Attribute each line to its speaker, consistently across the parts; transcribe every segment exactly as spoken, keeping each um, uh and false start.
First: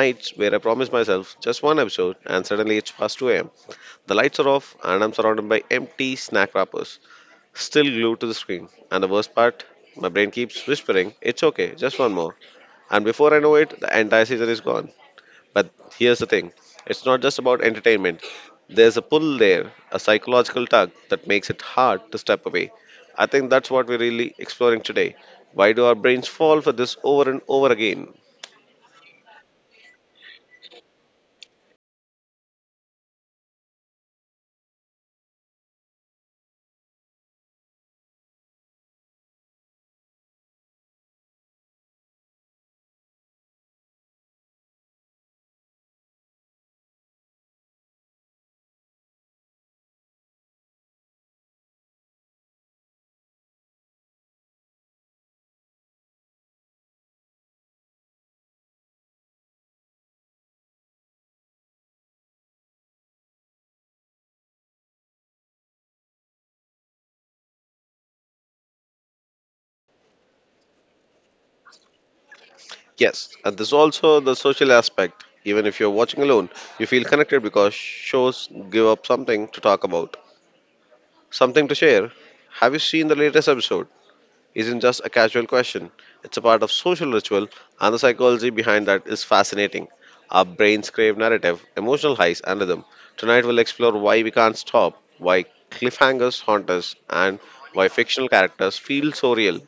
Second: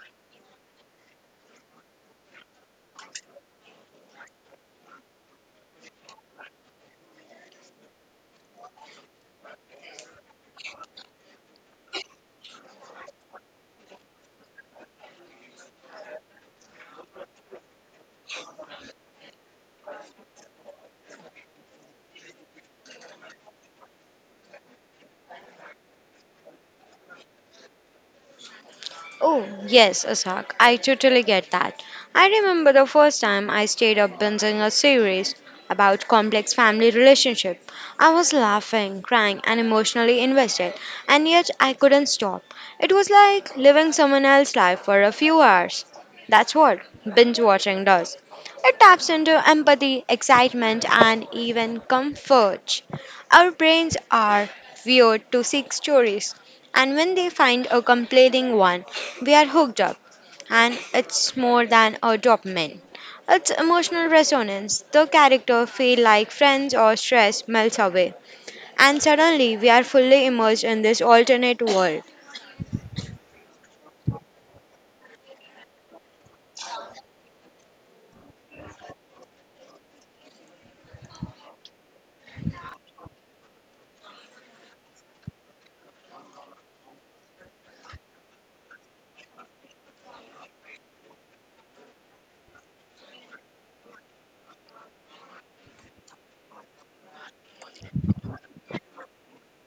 Speaker 1: nights where I promised myself just one episode and suddenly it's past two a m. The lights are off and I'm surrounded by empty snack wrappers, still glued to the screen. And the worst part, my brain keeps whispering, it's okay, just one more. And before I know it, the entire season is gone. But here's the thing, it's not just about entertainment. There's a pull there, a psychological tug that makes it hard to step away. I think that's what we're really exploring today. Why do our brains fall for this over and over again?
Speaker 2: Oh, yes, Asak, I totally get that. I remember the first time I stayed up binging a series about complex family relationship. I was laughing, crying, and emotionally invested, and yet I couldn't stop. It was like living someone else's life for a few hours. That's what binge watching does. It taps into empathy, excitement, and even comfort. Our brains are wired to seek stories and when they find a compelling one, we are hooked up. And it's more than a dopamine. It's emotional resonance. The character feel like friends or stress melts away. And suddenly we are fully immersed in this alternate world.
Speaker 1: Yes, and there's also the social aspect. Even if you're watching alone, you feel connected because shows give up something to talk about, something to share. "Have you seen the latest episode?" isn't just a casual question. It's a part of social ritual, and the psychology behind that is fascinating. Our brains crave narrative, emotional highs, and rhythm. Tonight, we'll explore why we can't stop, why cliffhangers haunt us, and why fictional characters feel so real.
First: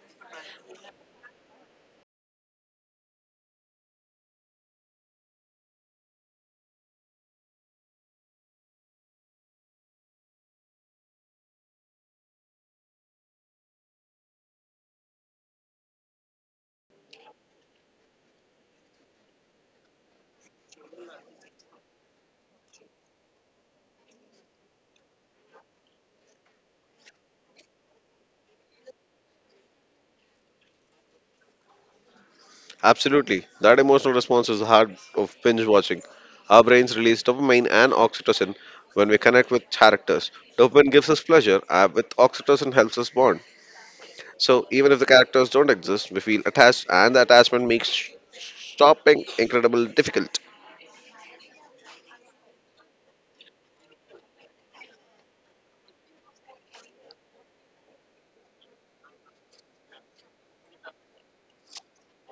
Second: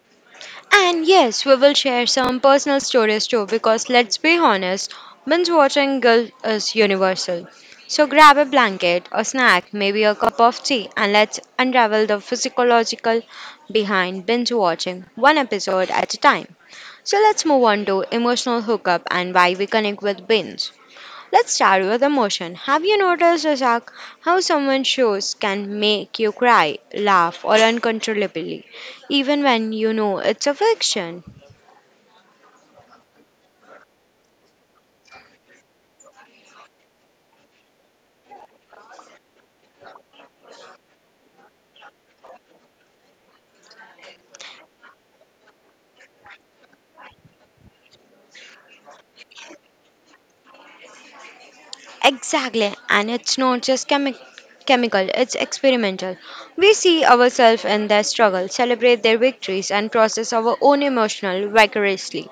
Speaker 2: And yes, we will share some personal stories too, because let's be honest, binge watching guilt is universal. So grab a blanket, a snack, maybe a cup of tea, and let's unravel the physiological behind binge watching, one episode at a time. So let's move on to emotional hookup and why we connect with binge. Let's start with emotion. Have you noticed, Razak, how someone shows can make you cry, laugh, or uncontrollably, even when you know it's a fiction?
Speaker 1: Absolutely, that emotional response is the heart of binge watching. Our brains release dopamine and oxytocin when we connect with characters. Dopamine gives us pleasure, and with oxytocin helps us bond. So even if the characters don't exist, we feel attached, and the attachment makes sh- shopping incredibly difficult.
Speaker 2: Exactly, and it's not just chemi- chemical, it's experimental. We see ourselves in their struggle, celebrate their victories, and process our own emotional vicariously.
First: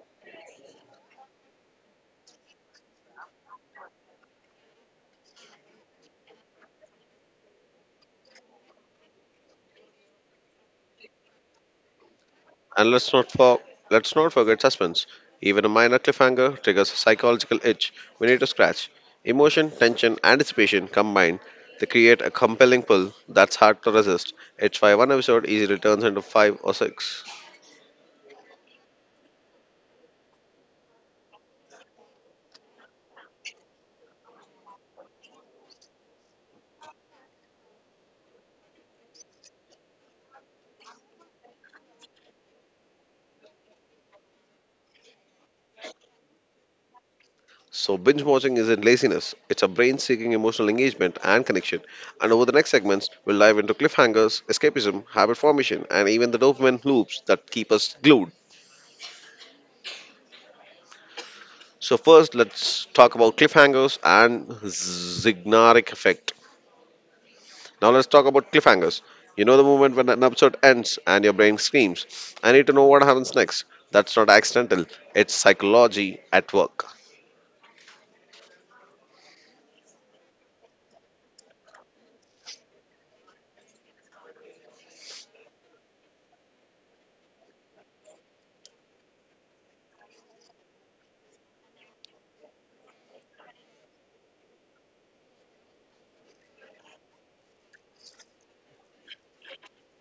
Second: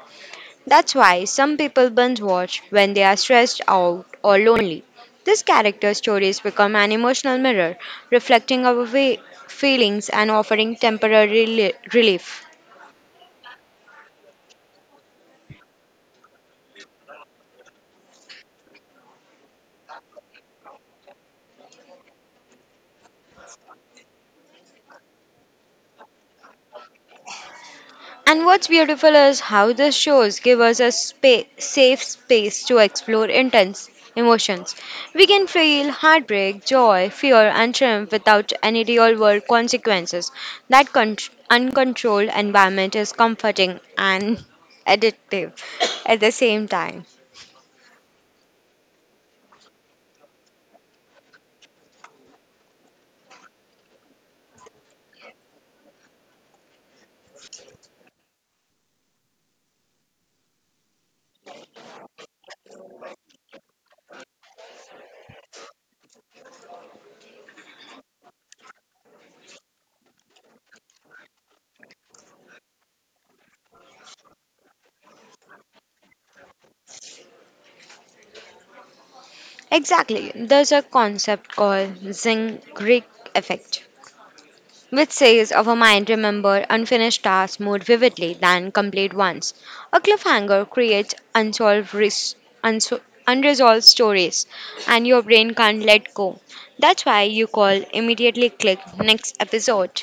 Speaker 2: That's why some people binge watch when they are stressed out or lonely. These character stories become an emotional mirror, reflecting our fe- feelings and offering temporary reli- relief.
Speaker 1: And let's not for let's not forget suspense. Even a minor cliffhanger triggers a psychological itch we need to scratch. Emotion, tension, anticipation combined to create a compelling pull that's hard to resist. It's why one episode easily turns into five or six.
Speaker 2: And what's beautiful is how the shows give us a spa- safe space to explore intense emotions. We can feel heartbreak, joy, fear, and triumph without any real world consequences. That con- uncontrolled environment is comforting and addictive at the same time.
Speaker 1: So, binge watching isn't laziness, it's a brain seeking emotional engagement and connection. And over the next segments, we'll dive into cliffhangers, escapism, habit formation, and even the dopamine loops that keep us glued. So, first, let's talk about cliffhangers and Zignaric effect. Now, let's talk about cliffhangers. You know the moment when an episode ends and your brain screams, I need to know what happens next. That's not accidental, it's psychology at work.
Speaker 2: Exactly, there's a concept called Zing Greek effect which says of a mind remember unfinished tasks more vividly than complete ones. A cliffhanger creates unsolved ris- unso- unresolved stories and your brain can't let go. That's why you call immediately click next episode.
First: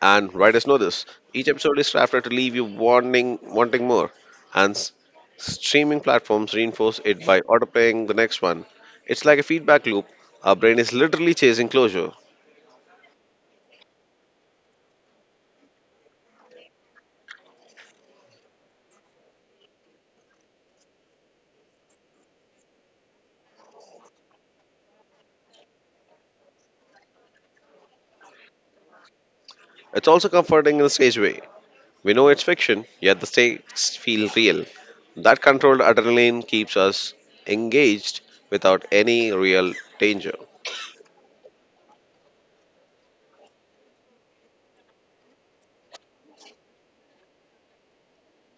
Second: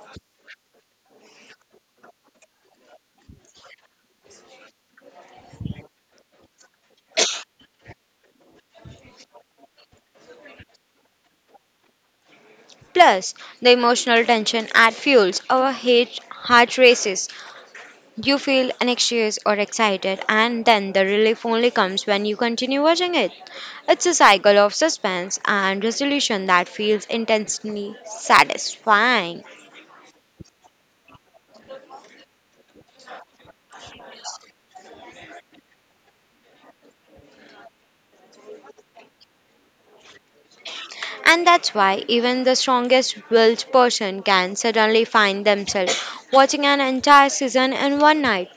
Speaker 1: And writers know this. Each episode is crafted to leave you wanting, wanting more. And s- streaming platforms reinforce it by autoplaying the next one. It's like a feedback loop. Our brain is literally chasing closure.
Speaker 2: Plus, the emotional tension add fuels our hate heart races. You feel anxious or excited, and then the relief only comes when you continue watching it. It's a cycle of suspense and resolution that feels intensely satisfying.
Speaker 1: It's also comforting in a strange way. We know it's fiction, yet the stakes feel real. That controlled adrenaline keeps us engaged without any real danger.
Speaker 2: And that's why even the strongest willed person can suddenly find themselves watching an entire season in one night.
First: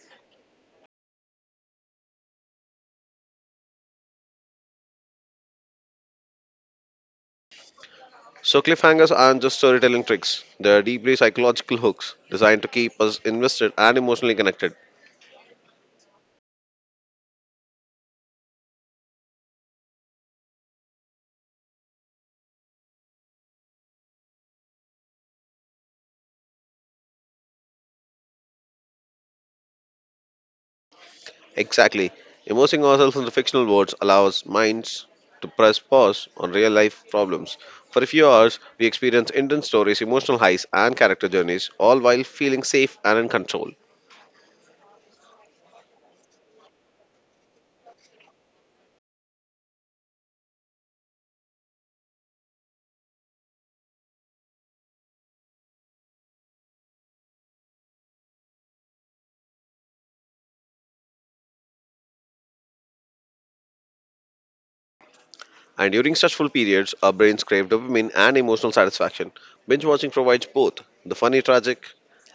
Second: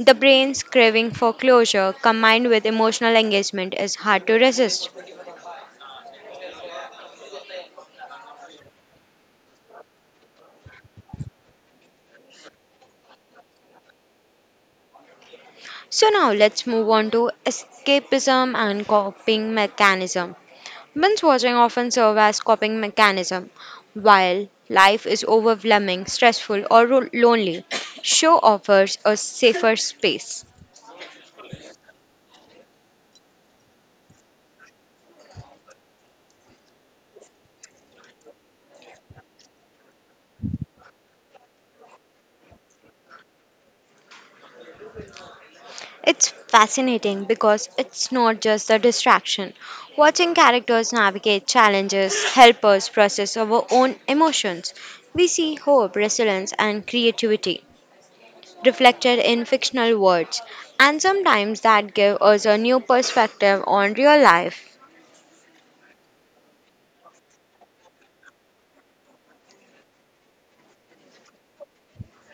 Speaker 2: The brain's craving for closure combined with emotional engagement is hard to resist.
Speaker 1: So, cliffhangers aren't just storytelling tricks, they're deeply psychological hooks designed to keep us invested and emotionally connected.
Speaker 2: So now let's move on to escapism and coping mechanism. Binge watching often serve as coping mechanism. While life is overwhelming, stressful, or ro- lonely, show offers a safer space.
Speaker 1: Exactly. Immersing ourselves in the fictional worlds allows minds to press pause on real life problems. For a few hours, we experience intense stories, emotional highs, and character journeys, all while feeling safe and in control.
Speaker 2: It's fascinating because it's not just a distraction. Watching characters navigate challenges help us process our own emotions. We see hope, resilience, and creativity reflected in fictional words, and sometimes that gives us a new perspective on real life.
Speaker 1: And during stressful periods, our brains crave dopamine and emotional satisfaction. Binge watching provides both the funny, tragic,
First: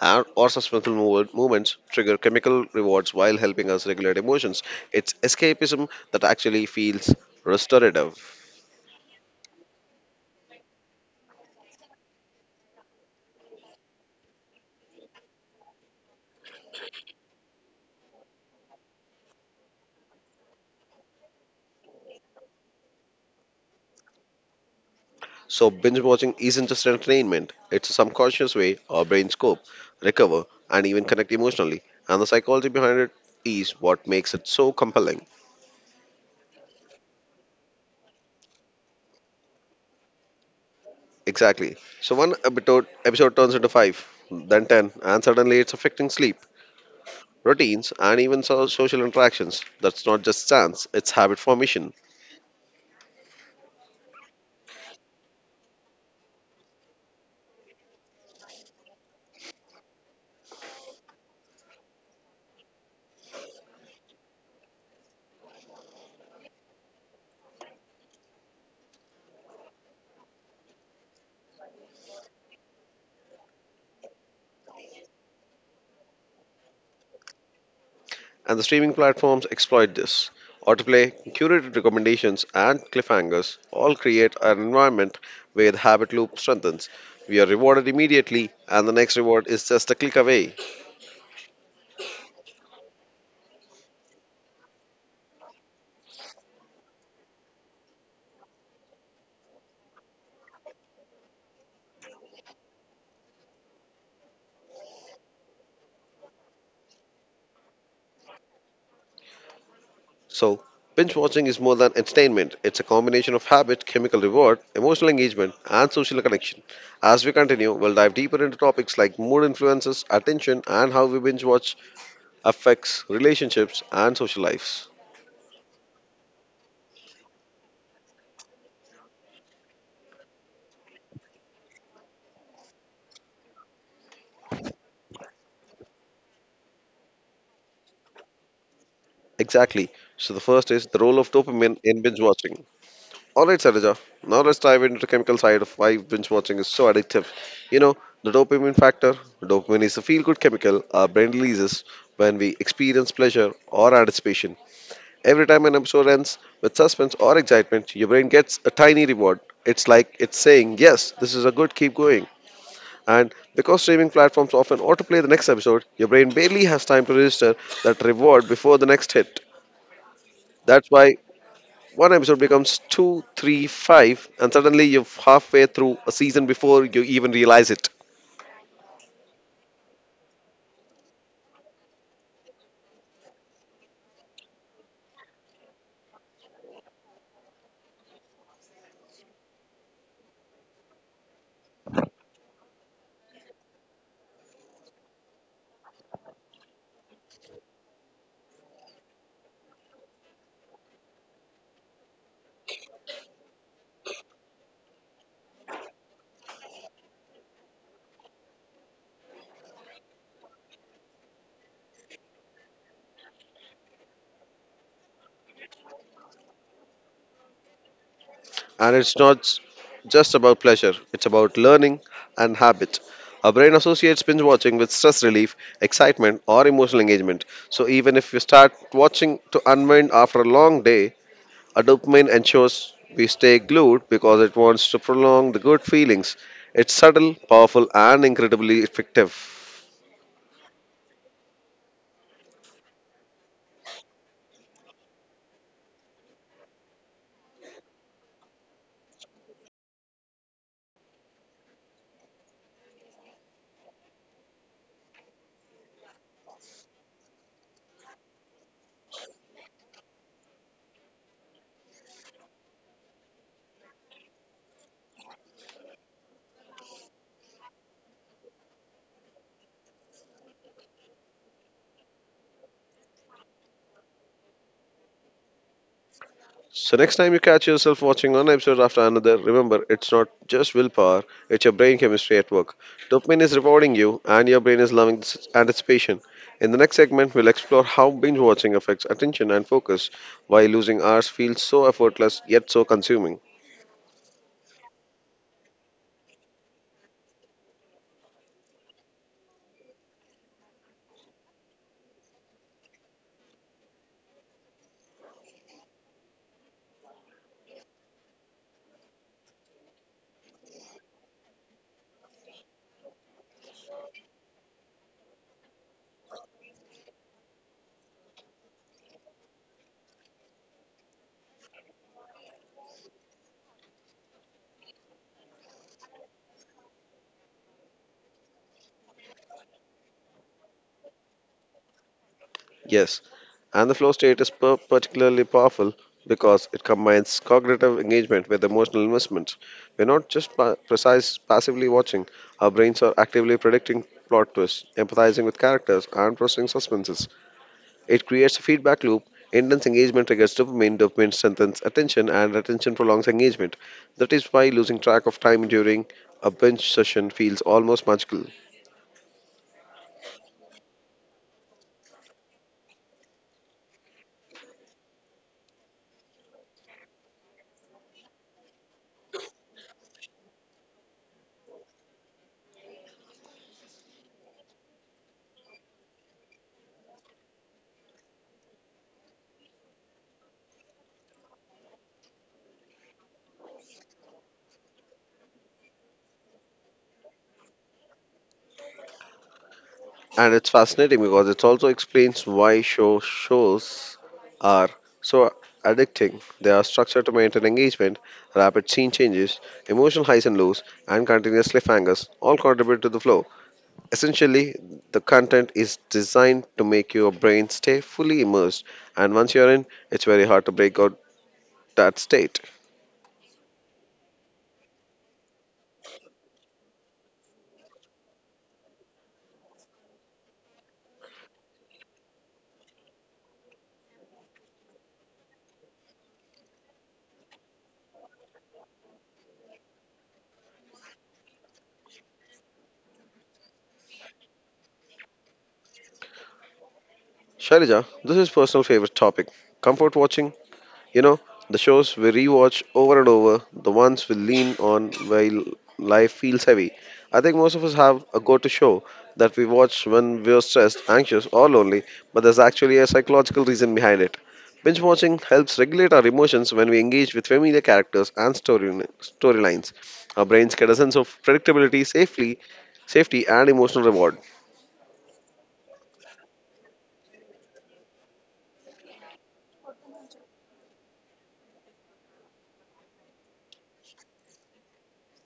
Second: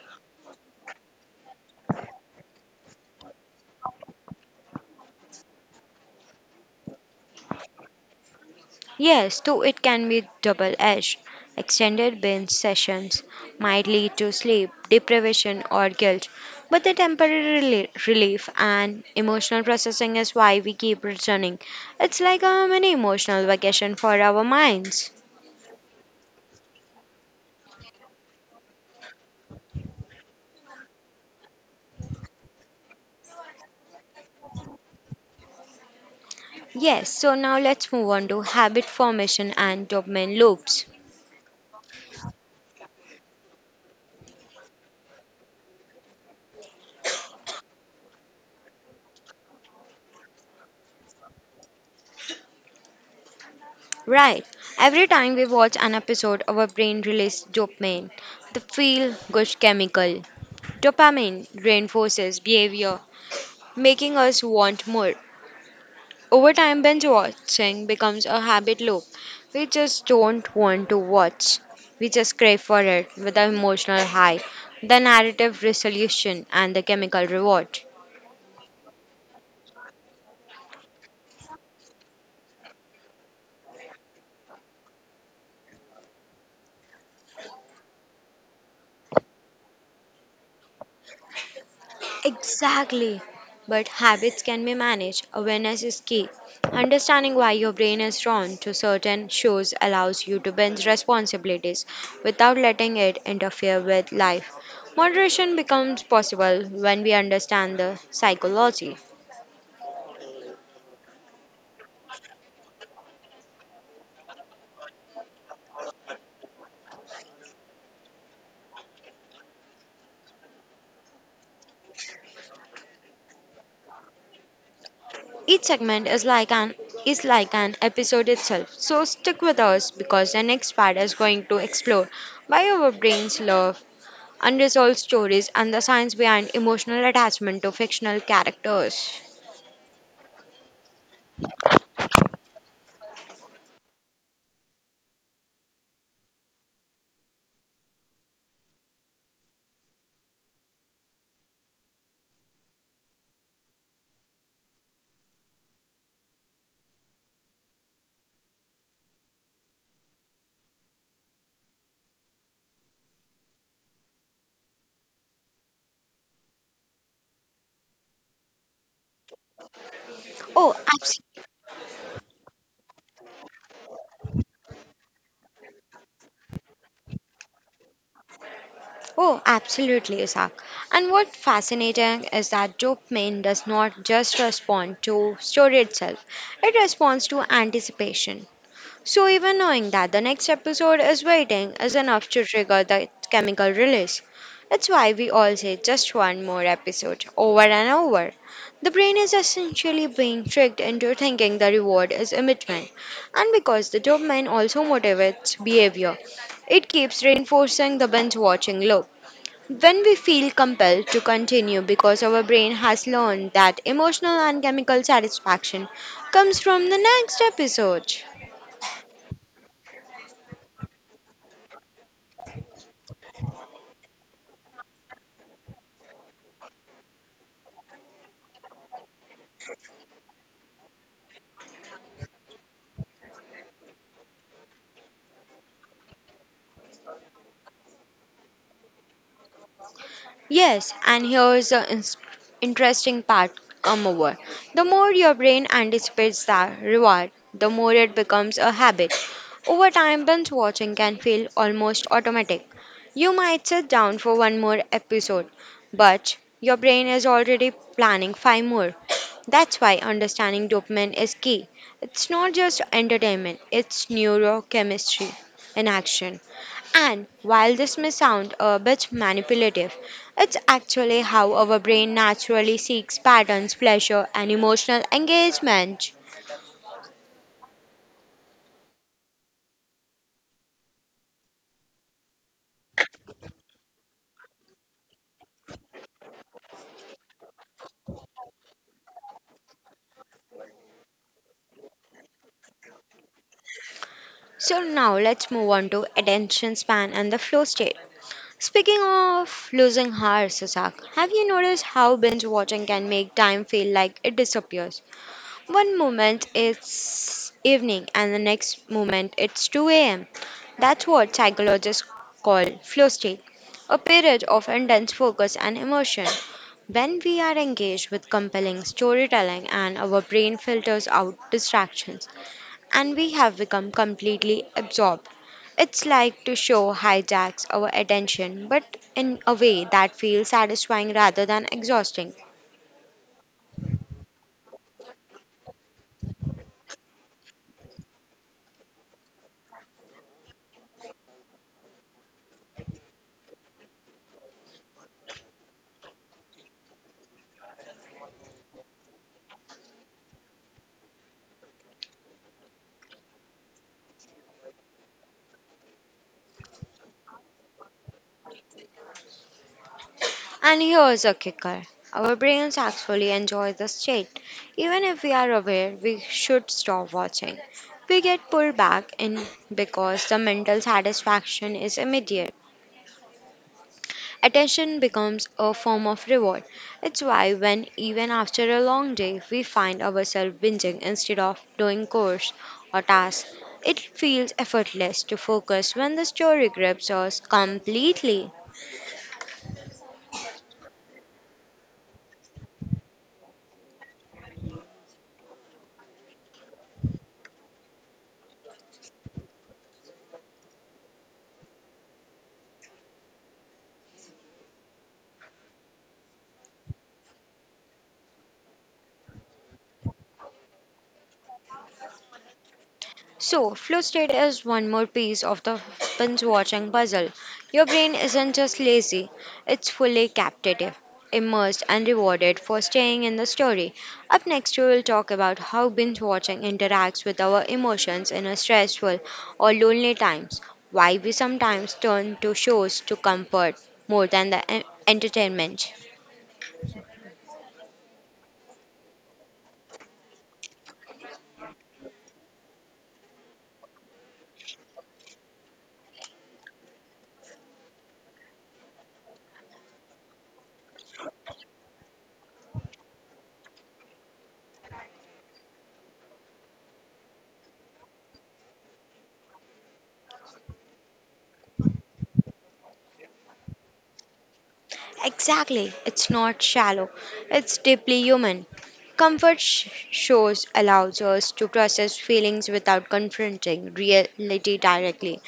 Speaker 1: and or suspenseful mov- movements trigger chemical rewards while helping us regulate emotions. It's escapism that actually feels restorative.
Speaker 2: Yes, too, it can be double edged. Extended binge sessions might lead to sleep deprivation or guilt, but the temporary reli- relief and emotional processing is why we keep returning. It's like a mini emotional vacation for our minds.
Speaker 1: So, binge watching isn't just entertainment, it's a subconscious way our brains cope, recover, and even connect emotionally. And the psychology behind it is what makes it so compelling.
Speaker 2: Yes, so now let's move on to habit formation and dopamine loops.
Speaker 1: Exactly. So, one episode, episode turns into five, then ten, and suddenly it's affecting sleep, routines, and even so- social interactions. That's not just chance, it's habit formation.
Speaker 2: Right, every time we watch an episode, our brain releases dopamine, the feel good chemical. Dopamine reinforces behavior making us want more. Over time, binge watching becomes a habit loop. We just don't want to watch, we just crave for it with the emotional high, the narrative resolution, and the chemical reward.
Speaker 1: And the streaming platforms exploit this. Autoplay, curated recommendations, and cliffhangers all create an environment where the habit loop strengthens. We are rewarded immediately, and the next reward is just a click away.
Speaker 2: Exactly. But habits can be managed. Awareness is key. Understanding why your brain is drawn to certain shows allows you to bend responsibilities without letting it interfere with life. Moderation becomes possible when we understand the psychology.
Speaker 1: So, binge watching is more than entertainment, it's a combination of habit, chemical reward, emotional engagement, and social connection. As we continue, we'll dive deeper into topics like mood influences, attention, and how we binge watch affects relationships and social lives.
Speaker 2: Each segment is like an is like an episode itself. So stick with us because the next part is going to explore why our brains love unresolved stories, and the science behind emotional attachment to fictional characters.
Speaker 1: Exactly. So the first is the role of dopamine in binge watching. All right, Sarija. Now let's dive into the chemical side of why binge watching is so addictive. You know, the dopamine factor. Dopamine is a feel-good chemical our brain releases when we experience pleasure or anticipation. Every time an episode ends with suspense or excitement, your brain gets a tiny reward. It's like it's saying, "Yes, this is a good. Keep going." And because streaming platforms often autoplay the next episode, your brain barely has time to register that reward before the next hit.
Speaker 2: Oh,
Speaker 1: That's why
Speaker 2: abs-
Speaker 1: one episode becomes two, three, five, and suddenly you're halfway through a season before you even realize it.
Speaker 2: oh, absolutely, Isaac. And what's fascinating is that dopamine does not just respond to story itself; it responds to anticipation. So, even knowing that the next episode is waiting is enough to trigger the chemical release. That's why we all say just one more episode over and over. The brain is essentially being tricked into thinking the reward is immediate, and because the dopamine also motivates behavior, it keeps reinforcing the binge watching loop. When we feel compelled to continue because our brain has learned that emotional and chemical satisfaction comes from the next episode.
Speaker 1: And it's not s- just about pleasure, it's about learning and habit. Our brain associates binge watching with stress relief, excitement, or emotional engagement. So even if we start watching to unwind after a long day, our dopamine ensures we stay glued because it wants to prolong the good feelings. It's subtle, powerful, and incredibly effective.
Speaker 2: Yes, and here's the ins- interesting part come over. The more your brain anticipates that reward, the more it becomes a habit. Over time, binge watching can feel almost automatic. You might sit down for one more episode, but your brain is already planning five more. That's why understanding dopamine is key. It's not just entertainment, it's neurochemistry in action. And while this may sound a bit manipulative, it's actually how our brain naturally seeks patterns, pleasure, and emotional engagement.
Speaker 1: So next time you catch yourself watching one episode after another, remember it's not just willpower, it's your brain chemistry at work. Dopamine is rewarding you and your brain is loving this anticipation. In the next segment, we'll explore how binge watching affects attention and focus, why losing hours feels so effortless yet so consuming.
Speaker 2: So now let's move on to attention span and the flow state. Speaking of losing hours, Sasak, have you noticed how binge watching can make time feel like it disappears? One moment it's evening, and the next moment it's two a m. That's what psychologists call flow state, a period of intense focus and emotion. When we are engaged with compelling storytelling and our brain filters out distractions, and we have become completely absorbed. It's like to show hijacks our attention, but in a way that feels satisfying rather than exhausting.
Speaker 1: Yes, and the flow state is per- particularly powerful because it combines cognitive engagement with emotional investment. We're not just pa- precise passively watching; our brains are actively predicting plot twists, empathizing with characters, and processing suspenses. It creates a feedback loop. Intense engagement triggers dopamine, dopamine strengthens attention, and attention prolongs engagement. That is why losing track of time during a binge session feels almost magical.
Speaker 2: And here's a kicker, our brains actually enjoy the state. Even if we are aware we should stop watching, we get pulled back in because the mental satisfaction is immediate. Attention becomes a form of reward. It's why, when even after a long day, we find ourselves binging instead of doing chores or tasks, it feels effortless to focus when the story grips us completely.
Speaker 1: And it's fascinating because it also explains why show shows are so addicting. They are structured to maintain engagement, rapid scene changes, emotional highs and lows, and continuous cliffhangers all contribute to the flow. Essentially, the content is designed to make your brain stay fully immersed, and once you're in, it's very hard to break out that state.
Speaker 2: So, flow state is one more piece of the binge watching puzzle. Your brain isn't just lazy, it's fully captive, immersed, and rewarded for staying in the story. Up next, we will talk about how binge watching interacts with our emotions in a stressful or lonely times, why we sometimes turn to shows to comfort more than the en- entertainment.
Speaker 1: Shailaja, this is personal favorite topic. Comfort watching. You know, the shows we rewatch over and over, the ones we lean on while life feels heavy. I think most of us have a go to show that we watch when we're stressed, anxious, or lonely, but there's actually a psychological reason behind it. Binge watching helps regulate our emotions when we engage with familiar characters and story storylines. Our brains get a sense of predictability, safely, safety, and emotional reward.
Speaker 2: Exactly. It's not shallow, it's deeply human. Comfort sh- shows allows us to process feelings without confronting reality directly.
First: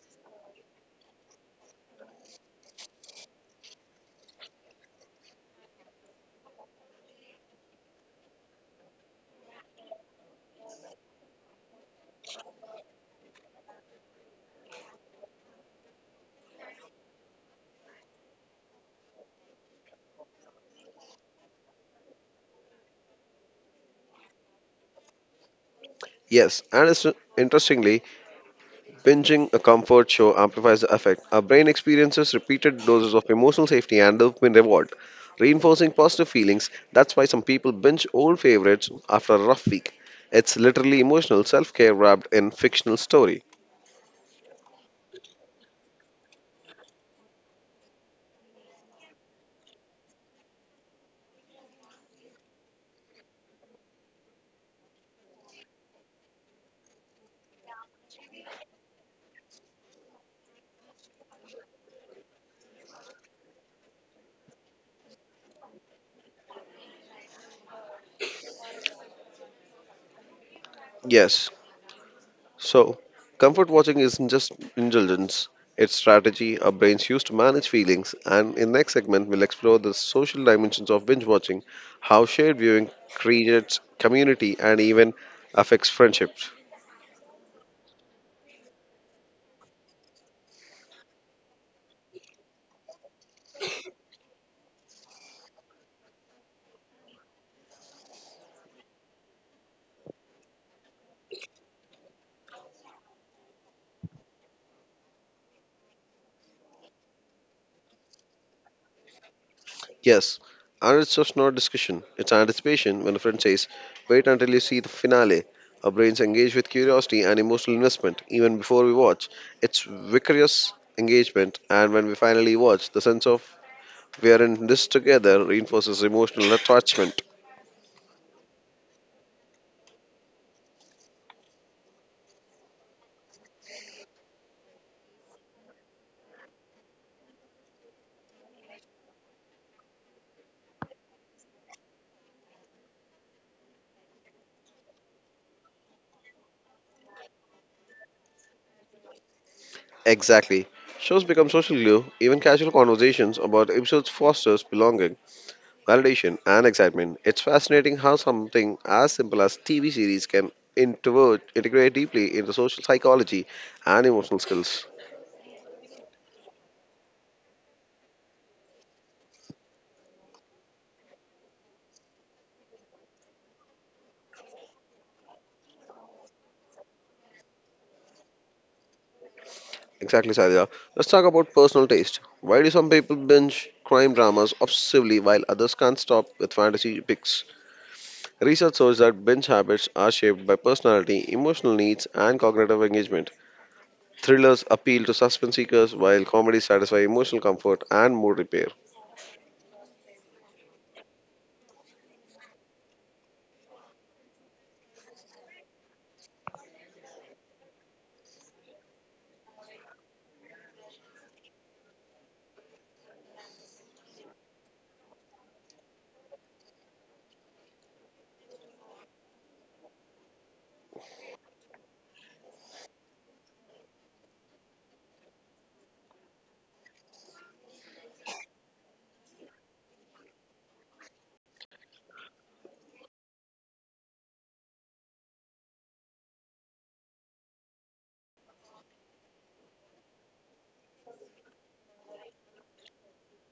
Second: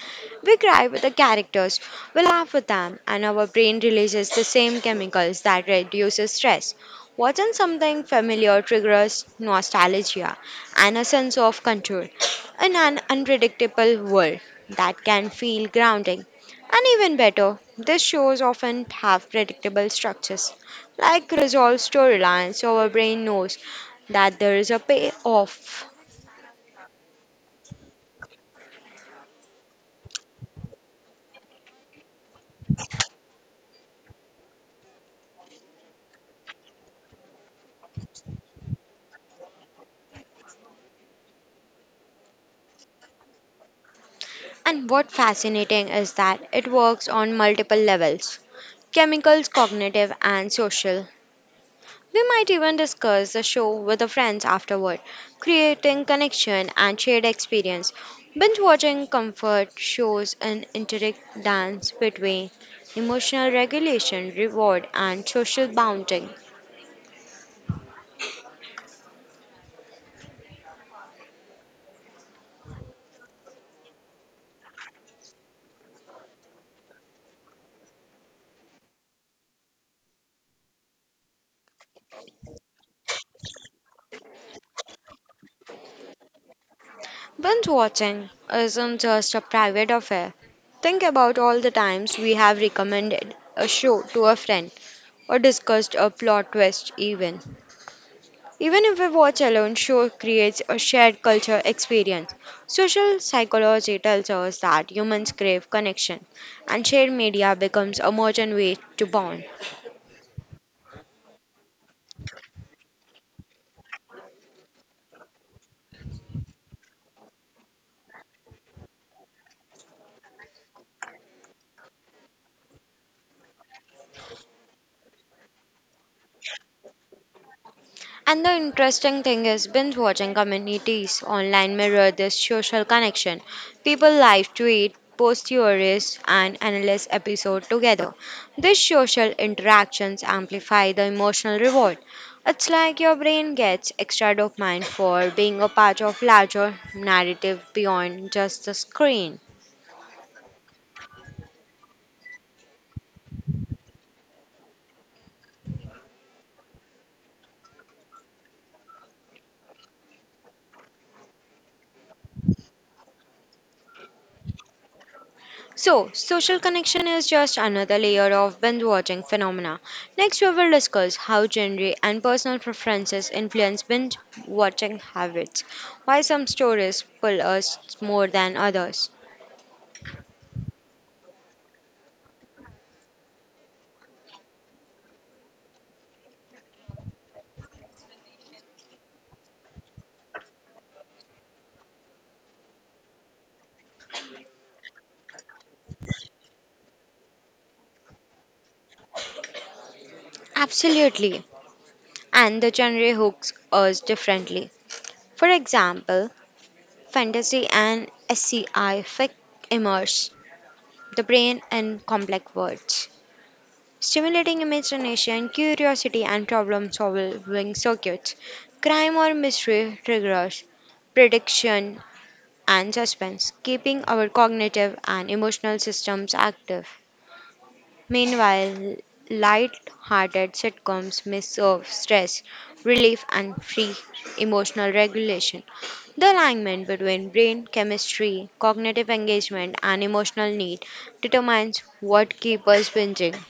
Speaker 2: We cry with the characters, we laugh with them, and our brain releases the same chemicals that reduces stress. Watching something familiar triggers nostalgia and a sense of control in an unpredictable world that can feel grounding. And even better, these shows often have predictable structures, like resolved storylines, so our brain knows that there is a payoff.
Speaker 1: Yes, and it's, interestingly, Binging a comfort show amplifies the effect. Our brain experiences repeated doses of emotional safety and dopamine reward, reinforcing positive feelings. That's why some people binge old favorites after a rough week. It's literally emotional self care wrapped in fictional story.
Speaker 2: And what fascinating is that it works on multiple levels chemicals, cognitive, and social. We might even discuss the show with the friends afterward, creating connection and shared experience. Binge watching comfort shows an intricate dance between emotional regulation, reward, and social bounding.
Speaker 1: Yes. So, comfort watching isn't just indulgence, it's strategy our brains use to manage feelings. And in next segment, we'll explore the social dimensions of binge watching, how shared viewing creates community and even affects friendships.
Speaker 2: Binge watching isn't just a private affair. Think about all the times we have recommended a show to a friend or discussed a plot twist, even. Even if we watch alone, show creates a shared culture experience. Social psychology tells us that humans crave connection, and shared media becomes a modern way to bond.
Speaker 1: Yes, and it's just not discussion, it's anticipation when a friend says, "Wait until you see the finale." Our brains engage with curiosity and emotional investment even before we watch. It's vicarious engagement, and when we finally watch, the sense of we are in this together reinforces emotional attachment.
Speaker 2: And the interesting thing is, binge watching communities online mirror this social connection. People live tweet, post theories, and analyze episode together. These social interactions amplify the emotional reward. It's like your brain gets extra dopamine for being a part of larger narrative beyond just the screen.
Speaker 1: Exactly. Shows become social glue, even casual conversations about episodes fosters belonging, validation, and excitement. It's fascinating how something as simple as T V series can introvert, integrate deeply into social psychology and emotional skills.
Speaker 2: So, social connection is just another layer of binge watching phenomena. Next, we will discuss how genre and personal preferences influence binge watching habits. Why some stories pull us more than others.
Speaker 1: Exactly, Sadia. Let's talk about personal taste. Why do some people binge crime dramas obsessively while others can't stop with fantasy picks? Research shows that binge habits are shaped by personality, emotional needs, and cognitive engagement. Thrillers appeal to suspense seekers, while comedies satisfy emotional comfort and mood repair.
Speaker 2: Absolutely. And the genre hooks us differently. For example, fantasy and SCI fi immerse the brain in complex worlds stimulating imagination, curiosity, and problem solving circuits. Crime or mystery triggers prediction and suspense, keeping our cognitive and emotional systems active. Meanwhile, light hearted sitcoms may serve stress, relief, and free emotional regulation. The alignment between brain chemistry, cognitive engagement, and emotional need determines what keeps us binging.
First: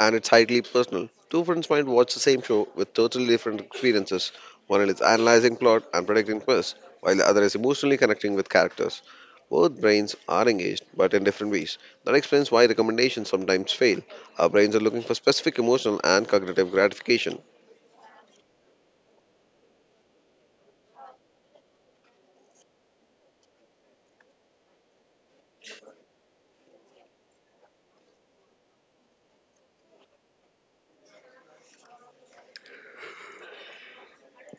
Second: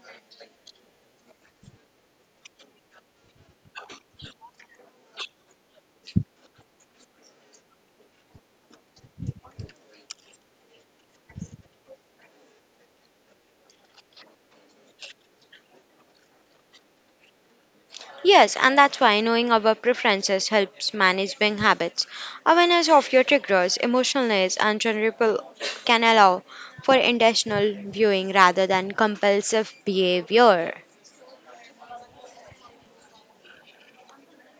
Speaker 1: and it's highly personal. Two friends might watch the same show with totally different experiences. One is analyzing plot and predicting twists, while the other is emotionally connecting with characters. Both brains are engaged, but in different ways. That explains why recommendations sometimes fail. Our brains are looking for specific emotional and cognitive gratification.
Speaker 2: Yes, and that's why knowing our preferences helps manage buying habits. Awareness of your triggers, emotional needs, and general can allow for intentional viewing rather than compulsive behavior.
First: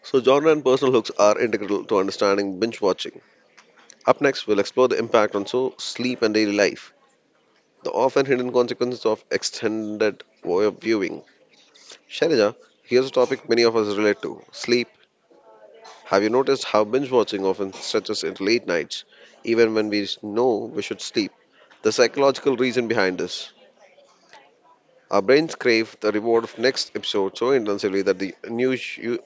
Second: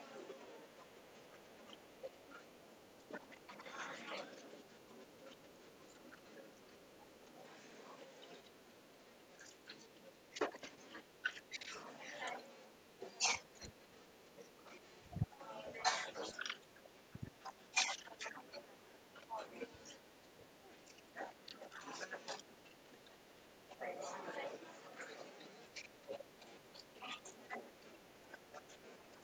Speaker 1: So, genre and personal hooks are integral to understanding binge watching. Up next, we'll explore the impact on so sleep and daily life, the often hidden consequences of extended viewing. Shalija, here's a topic many of us relate to sleep. Have you noticed how binge watching often stretches into late nights, even when we know we should sleep? The psychological reason behind this. Our brains crave the reward of next episode so intensively that the unus- u-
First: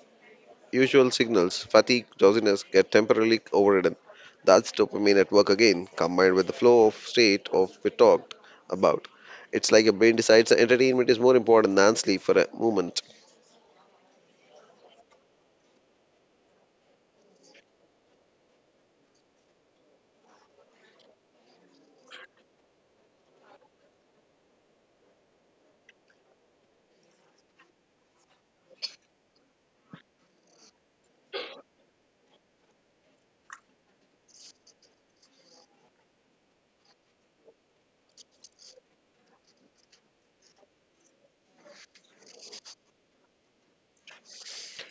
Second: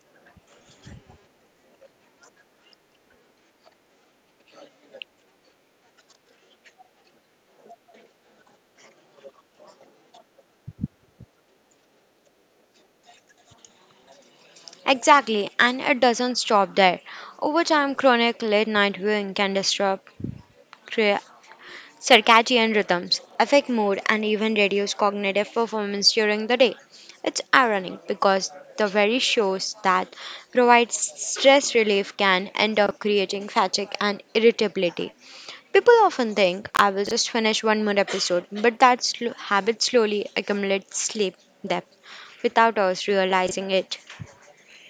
Speaker 1: usual signals, fatigue, drowsiness, get temporarily overridden. That's dopamine at work again, combined with the flow of state of we talked about. It's like your brain decides that entertainment is more important than sleep for a moment.
Speaker 2: Exactly, and it doesn't stop there. Over time, chronic late night viewing can disrupt cre- Circadian rhythms affect mood and even reduce cognitive performance during the day. It's ironic because the very shows that provide stress relief can end up creating fatigue and irritability. People often think I will just finish one more episode, but that sl- habit slowly accumulates sleep debt without us realizing it.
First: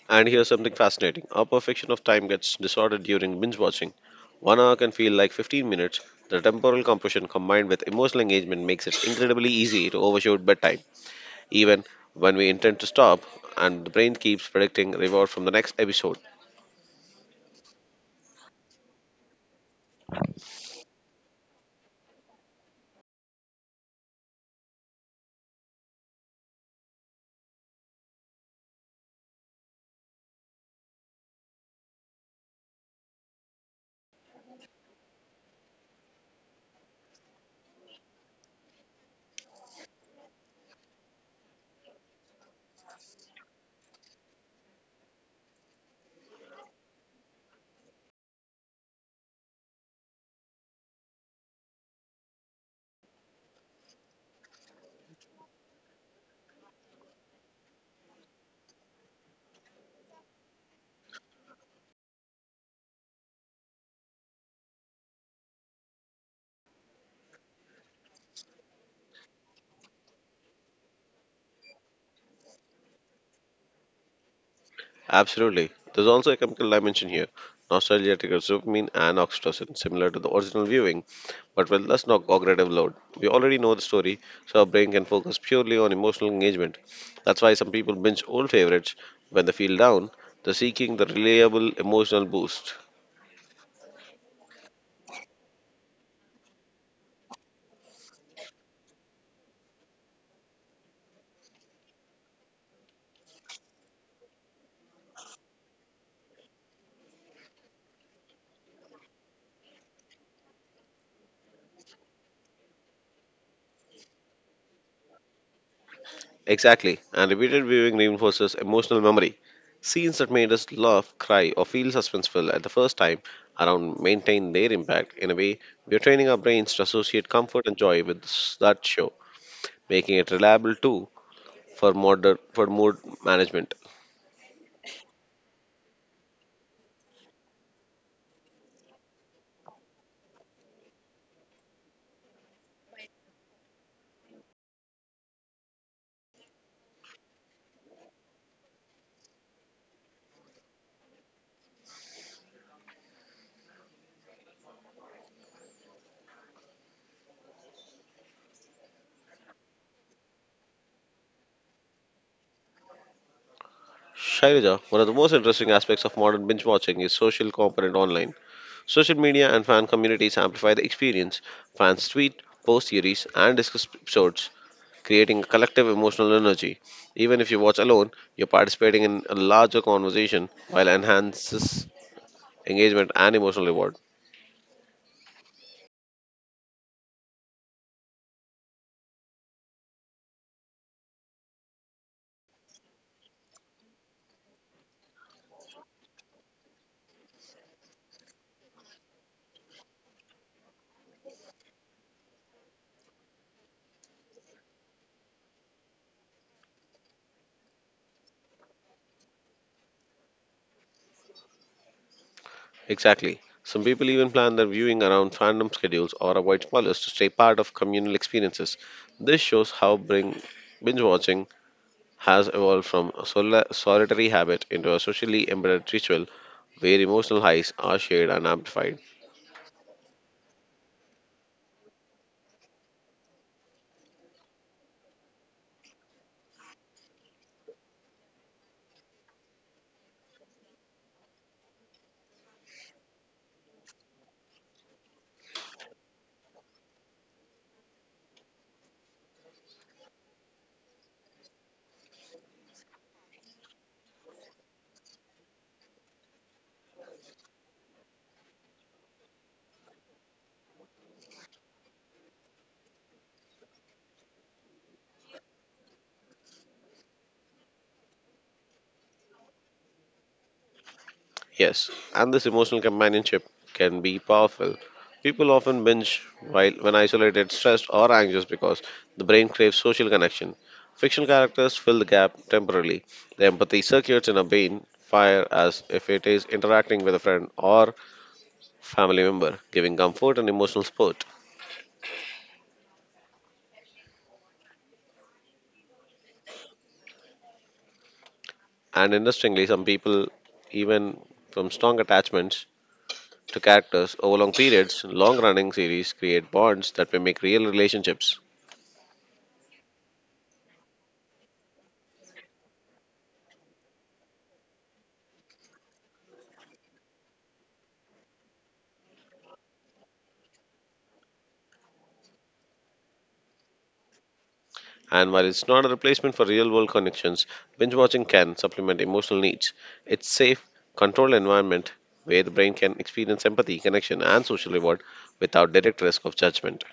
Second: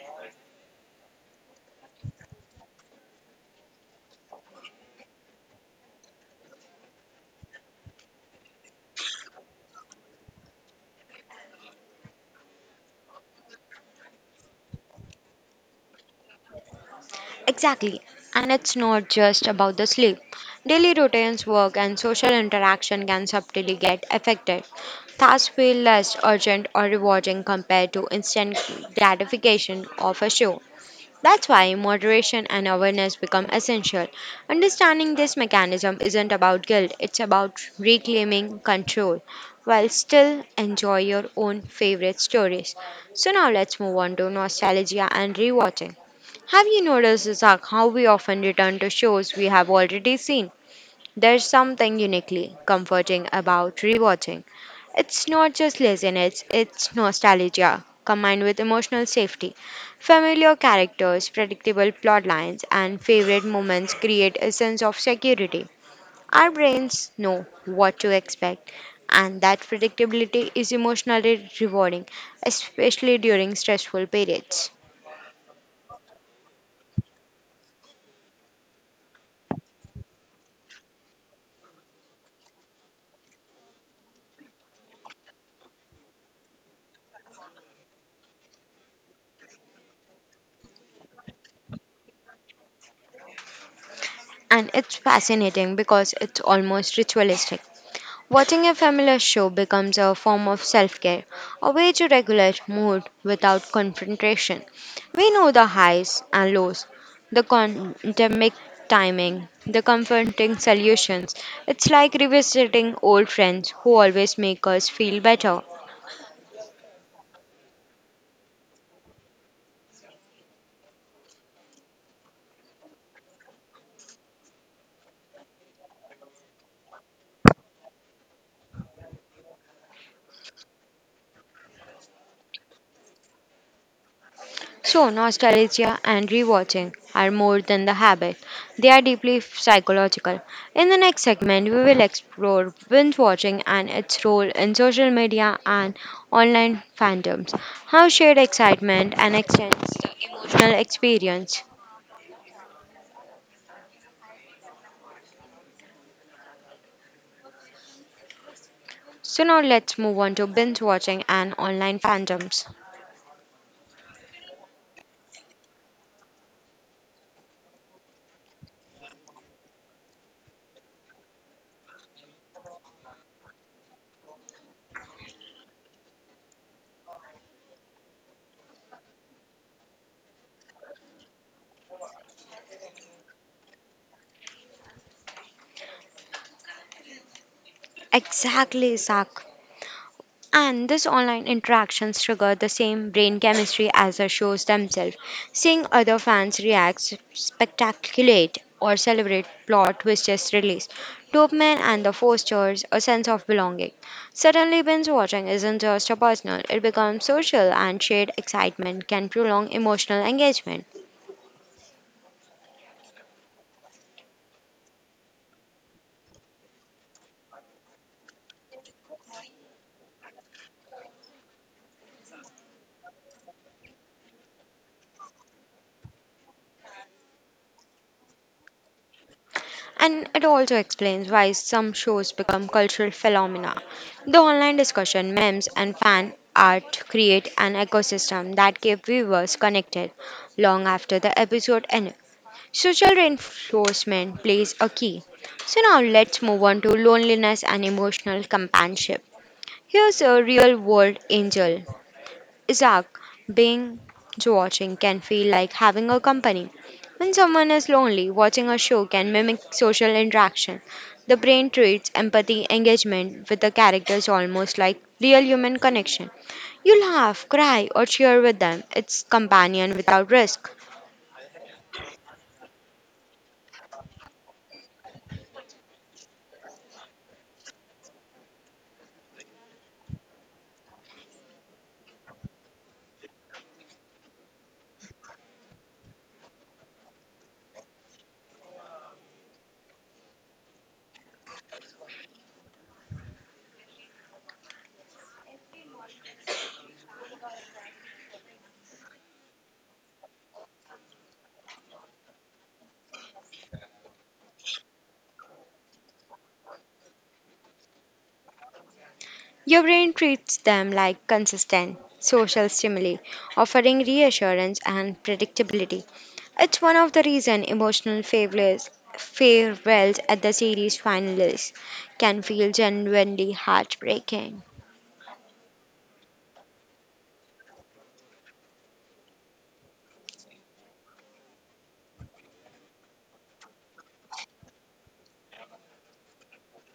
Speaker 1: And here's something fascinating our perfection of time gets disordered during binge watching. One hour can feel like fifteen minutes. The temporal compression combined with emotional engagement makes it incredibly easy to overshoot bedtime, even when we intend to stop, and the brain keeps predicting reward from the next episode.
Speaker 2: Exactly. And it's not just about the sleep. Daily routines, work, and social interaction can subtly get affected. Tasks feel less urgent or rewarding compared to instant gratification of a show. That's why moderation and awareness become essential. Understanding this mechanism isn't about guilt, it's about reclaiming control while still enjoy your own favorite stories. So now let's move on to nostalgia and rewatching. Have you noticed, Zach, how we often return to shows we have already seen? There's something uniquely comforting about rewatching. It's not just laziness, it's nostalgia combined with emotional safety. Familiar characters, predictable plot lines, and favorite moments create a sense of security. Our brains know what to expect, and that predictability is emotionally rewarding, especially during stressful periods.
Speaker 1: Absolutely. There's also a chemical dimension here. Nostalgia triggers dopamine and oxytocin, similar to the original viewing, but with less no- cognitive load. We already know the story, so our brain can focus purely on emotional engagement. That's why some people binge old favorites when they feel down. They're seeking the reliable emotional boost.
Speaker 2: And it's fascinating because it's almost ritualistic. Watching a familiar show becomes a form of self care, a way to regulate mood without confrontation. We know the highs and lows, the pandemic timing, the comforting solutions. It's like revisiting old friends who always make us feel better.
Speaker 1: Exactly, and repeated viewing reinforces emotional memory. Scenes that made us laugh, cry, or feel suspenseful at the first time around maintain their impact. In a way, we are training our brains to associate comfort and joy with s- that show, making it reliable too for modern for mood management.
Speaker 2: So, nostalgia and rewatching are more than the habit, they are deeply psychological. In the next segment, we will explore binge watching and its role in social media and online fandoms, how shared excitement and extends the emotional experience. So, now let's move on to binge watching and online fandoms.
Speaker 1: Shailaja, one of the most interesting aspects of modern binge watching is social component online. Social media and fan communities amplify the experience. Fans tweet, post theories, and discuss episodes, creating a collective emotional energy. Even if you watch alone, you're participating in a larger conversation while enhances engagement and emotional reward.
Speaker 2: Exactly, Zach. And this online interactions trigger the same brain chemistry as the shows themselves. Seeing other fans react, spectaculate, or celebrate plot twists release dopamine and the fosters a sense of belonging. Suddenly, binge watching isn't just a personal; it becomes social, and shared excitement can prolong emotional engagement.
Speaker 1: Exactly. Some people even plan their viewing around fandom schedules or avoid spoilers to stay part of communal experiences. This shows how bring binge watching has evolved from a soli- solitary habit into a socially embedded ritual where emotional highs are shared and amplified.
Speaker 2: And it also explains why some shows become cultural phenomena. The online discussion, memes, and fan art create an ecosystem that keep viewers connected long after the episode ends. Social reinforcement plays a key. So now let's move on to loneliness and emotional companionship. Here's a real world angel Isaac, being watching can feel like having a company. When someone is lonely, watching a show can mimic social interaction. The brain treats empathy engagement with the characters almost like real human connection. You laugh, cry, or cheer with them. It's companion without risk.
Speaker 1: Yes, and this emotional companionship can be powerful. People often binge while when isolated, stressed, or anxious because the brain craves social connection. Fictional characters fill the gap temporarily. The empathy circuits in a vein fire as if it is interacting with a friend or family member, giving comfort and emotional support. And interestingly, some people, even from strong attachments to characters over long periods, long running series create bonds that mimic real relationships.
Speaker 2: Your brain treats them like consistent social stimuli, offering reassurance and predictability. It's one of the reasons emotional failures, farewells at the series finalists can feel genuinely heartbreaking.
Speaker 1: And while it's not a replacement for real world connections, binge watching can supplement emotional needs. It's safe, controlled environment where the brain can experience empathy, connection, and social reward without direct risk of judgment.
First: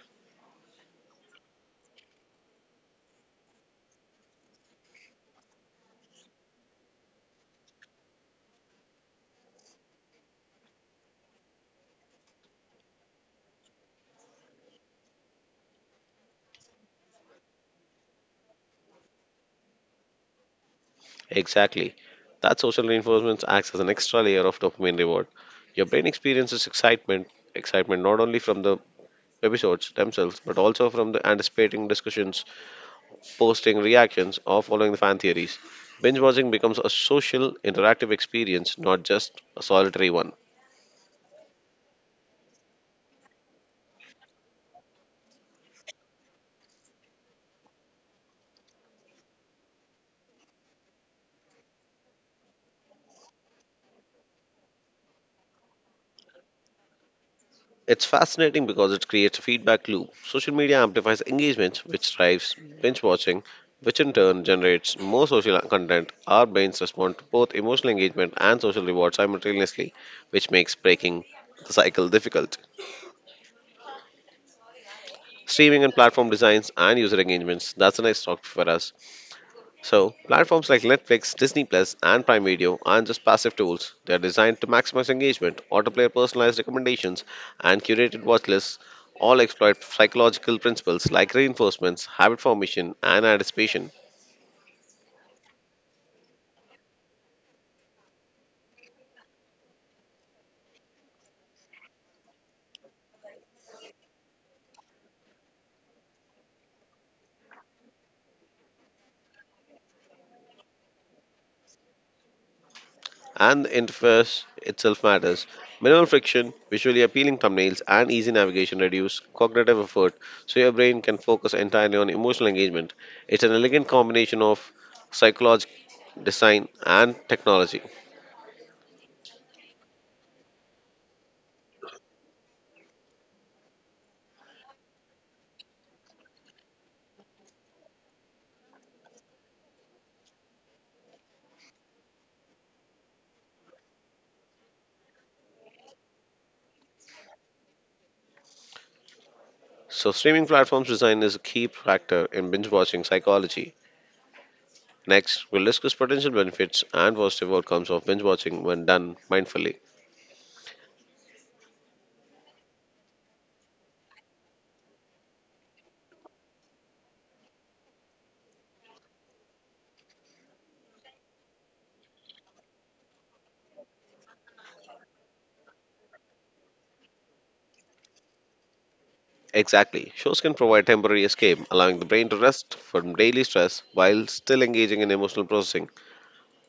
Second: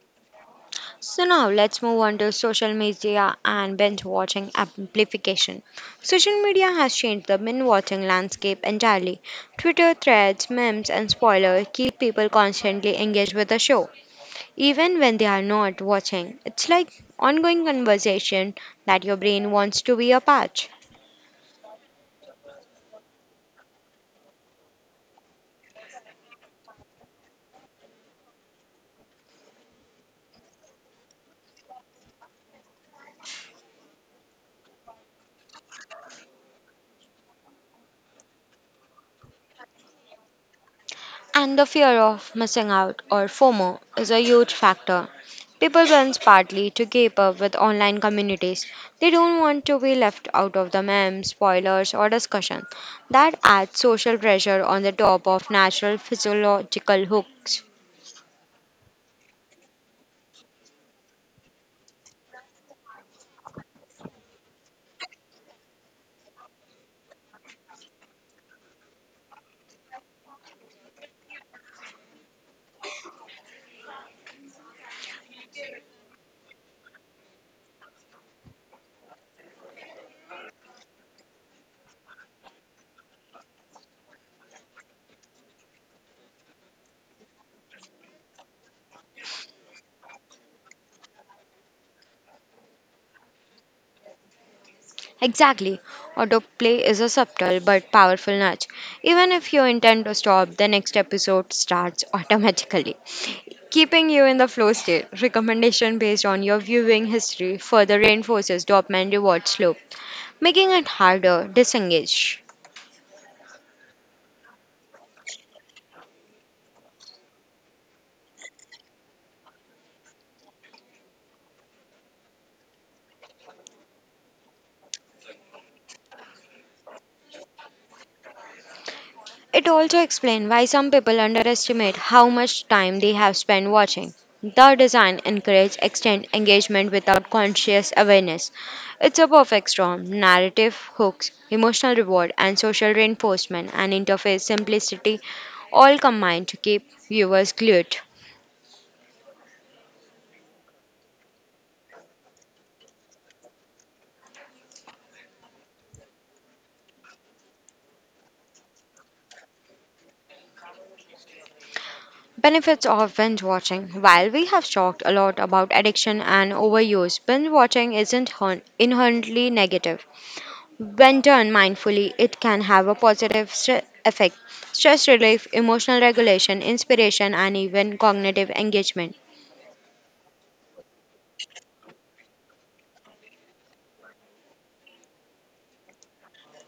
Speaker 2: So now let's move on to social media and binge watching amplification. Social media has changed the binge watching landscape entirely. Twitter threads, memes, and spoilers keep people constantly engaged with the show, even when they are not watching. It's like ongoing conversation that your brain wants to be a part.
Speaker 1: Exactly. That social reinforcement acts as an extra layer of dopamine reward. Your brain experiences excitement, excitement not only from the episodes themselves, but also from the anticipating discussions, posting reactions, or following the fan theories. Binge watching becomes a social, interactive experience, not just a solitary one.
Speaker 2: And the fear of missing out or FOMO is a huge factor. People runs partly to keep up with online communities. They don't want to be left out of the memes, spoilers, or discussion. That adds social pressure on the top of natural physiological hooks.
Speaker 1: It's fascinating because it creates a feedback loop. Social media amplifies engagement, which drives binge watching, which in turn generates more social content. Our brains respond to both emotional engagement and social reward simultaneously, which makes breaking the cycle difficult. Streaming and platform designs and user engagements, that's a nice talk for us. So, platforms like Netflix, Disney Plus, and Prime Video aren't just passive tools. They're designed to maximize engagement, autoplay personalized recommendations, and curated watch lists, all exploit psychological principles like reinforcements, habit formation, and anticipation.
Speaker 2: Exactly. Autoplay is a subtle but powerful nudge. Even if you intend to stop, the next episode starts automatically, keeping you in the flow state. Recommendation based on your viewing history further reinforces dopamine reward slope, making it harder disengage.
Speaker 1: And the interface itself matters. Minimal friction, visually appealing thumbnails, and easy navigation reduce cognitive effort so your brain can focus entirely on emotional engagement. It's an elegant combination of psychological design and technology.
Speaker 2: It also explains why some people underestimate how much time they have spent watching. The design encourages extended engagement without conscious awareness. It's a perfect storm narrative, hooks, emotional reward, and social reinforcement, and interface simplicity all combine to keep viewers glued.
Speaker 1: So, streaming platforms design is a key factor in binge watching psychology. Next, we'll discuss potential benefits and positive outcomes of binge watching when done mindfully.
Speaker 2: Benefits of binge watching. While we have talked a lot about addiction and overuse, binge watching isn't hun- inherently negative. When done mindfully, it can have a positive stre- effect stress relief, emotional regulation, inspiration, and even cognitive engagement.
Speaker 1: Exactly. Shows can provide temporary escape, allowing the brain to rest from daily stress while still engaging in emotional processing.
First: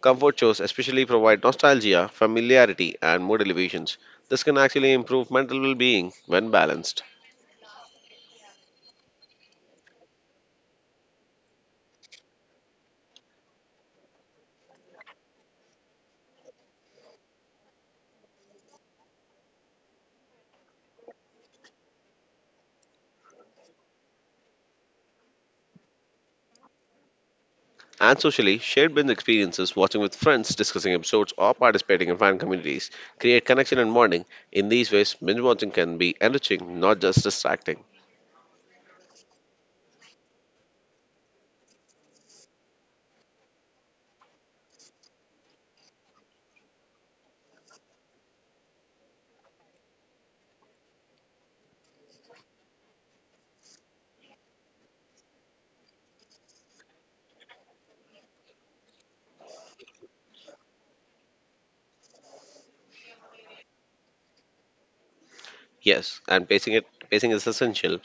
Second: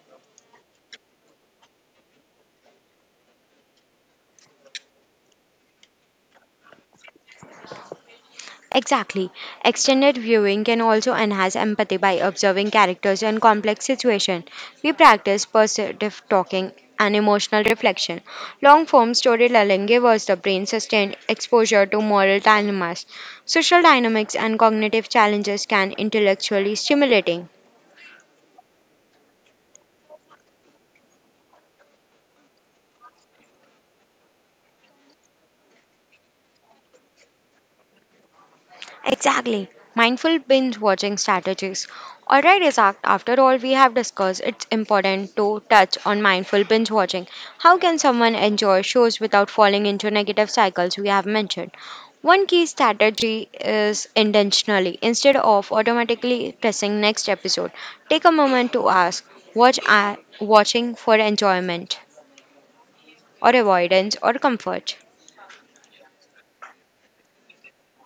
Speaker 1: Comfort shows especially provide nostalgia, familiarity, and mood elevations. This can actually improve mental well being when balanced.
Speaker 2: Exactly. Extended viewing can also enhance empathy by observing characters in complex situations. We practice perceptive talking and emotional reflection. Long form storytelling gives us the brain sustained exposure to moral dilemmas. Social dynamics and cognitive challenges can intellectually stimulating.
Speaker 1: And socially, shared binge experiences, watching with friends, discussing episodes, or participating in fan communities create connection and bonding. In these ways, binge watching can be enriching, not just distracting.
Speaker 2: Exactly. Mindful binge watching strategies. Alright, Isaac, after all we have discussed, it's important to touch on mindful binge watching. How can someone enjoy shows without falling into negative cycles we have mentioned? One key strategy is intentionally, instead of automatically pressing next episode, take a moment to ask what I watching for enjoyment or avoidance or comfort.
Speaker 1: Yes, and pacing it pacing is essential.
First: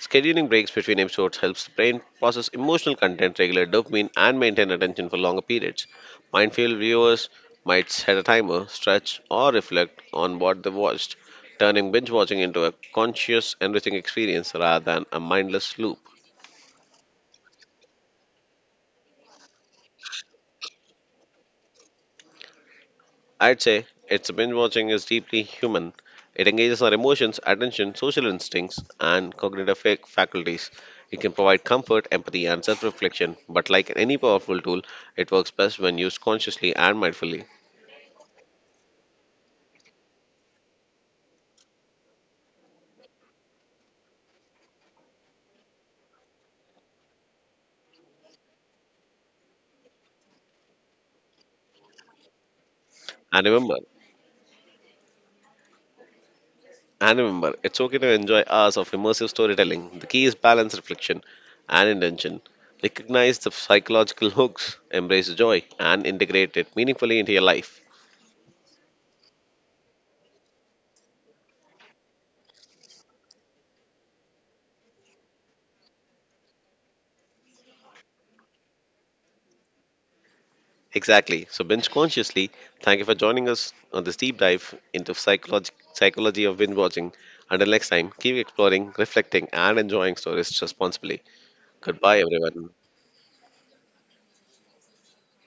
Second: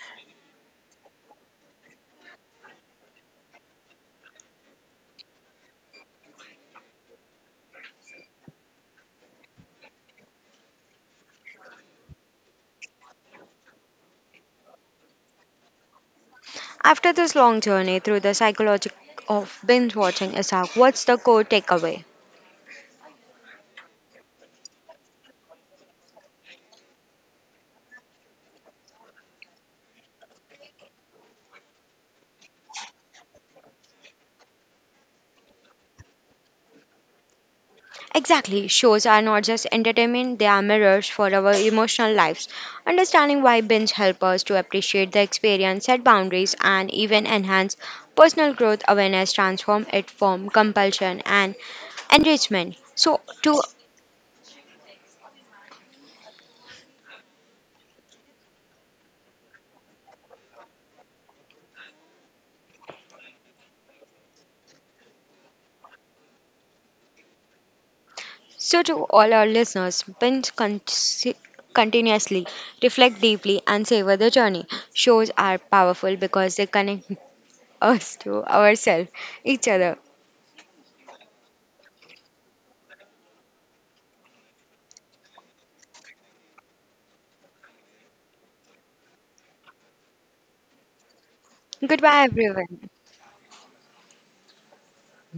Speaker 1: Scheduling breaks between episodes helps the brain process emotional content, regulate dopamine, and maintain attention for longer periods. Mindful viewers might set a timer, stretch, or reflect on what they watched, turning binge watching into a conscious, enriching experience rather than a mindless loop.
Speaker 2: After this long journey through the psychology of binge watching, Isaac, what's the core takeaway?
Speaker 1: I'd say it's binge watching is deeply human. It engages our emotions, attention, social instincts, and cognitive fac- faculties. It can provide comfort, empathy, and self reflection, but like any powerful tool, it works best when used consciously and mindfully.
Speaker 2: Exactly, shows are not just entertainment, they are mirrors for our emotional lives. Understanding why binge help us to appreciate the experience, set boundaries, and even enhance personal growth awareness, transform it from compulsion and enrichment. So,
Speaker 1: And
Speaker 2: to
Speaker 1: remember, and remember, it's okay to enjoy hours of immersive storytelling. The key is balance, reflection, and intention. Recognize the psychological hooks, embrace joy, and integrate it meaningfully into your life.
Speaker 2: So, to all our listeners, binge con- continuously, reflect deeply, and savor the journey. Shows are powerful because they connect us to ourselves, each other.
Speaker 1: Exactly. So, binge consciously, thank you for joining us on this deep dive into psychology, psychology of binge watching. Until next time, keep exploring, reflecting, and enjoying stories responsibly. Goodbye,
Speaker 2: Goodbye,
Speaker 1: everyone.
Speaker 2: everyone.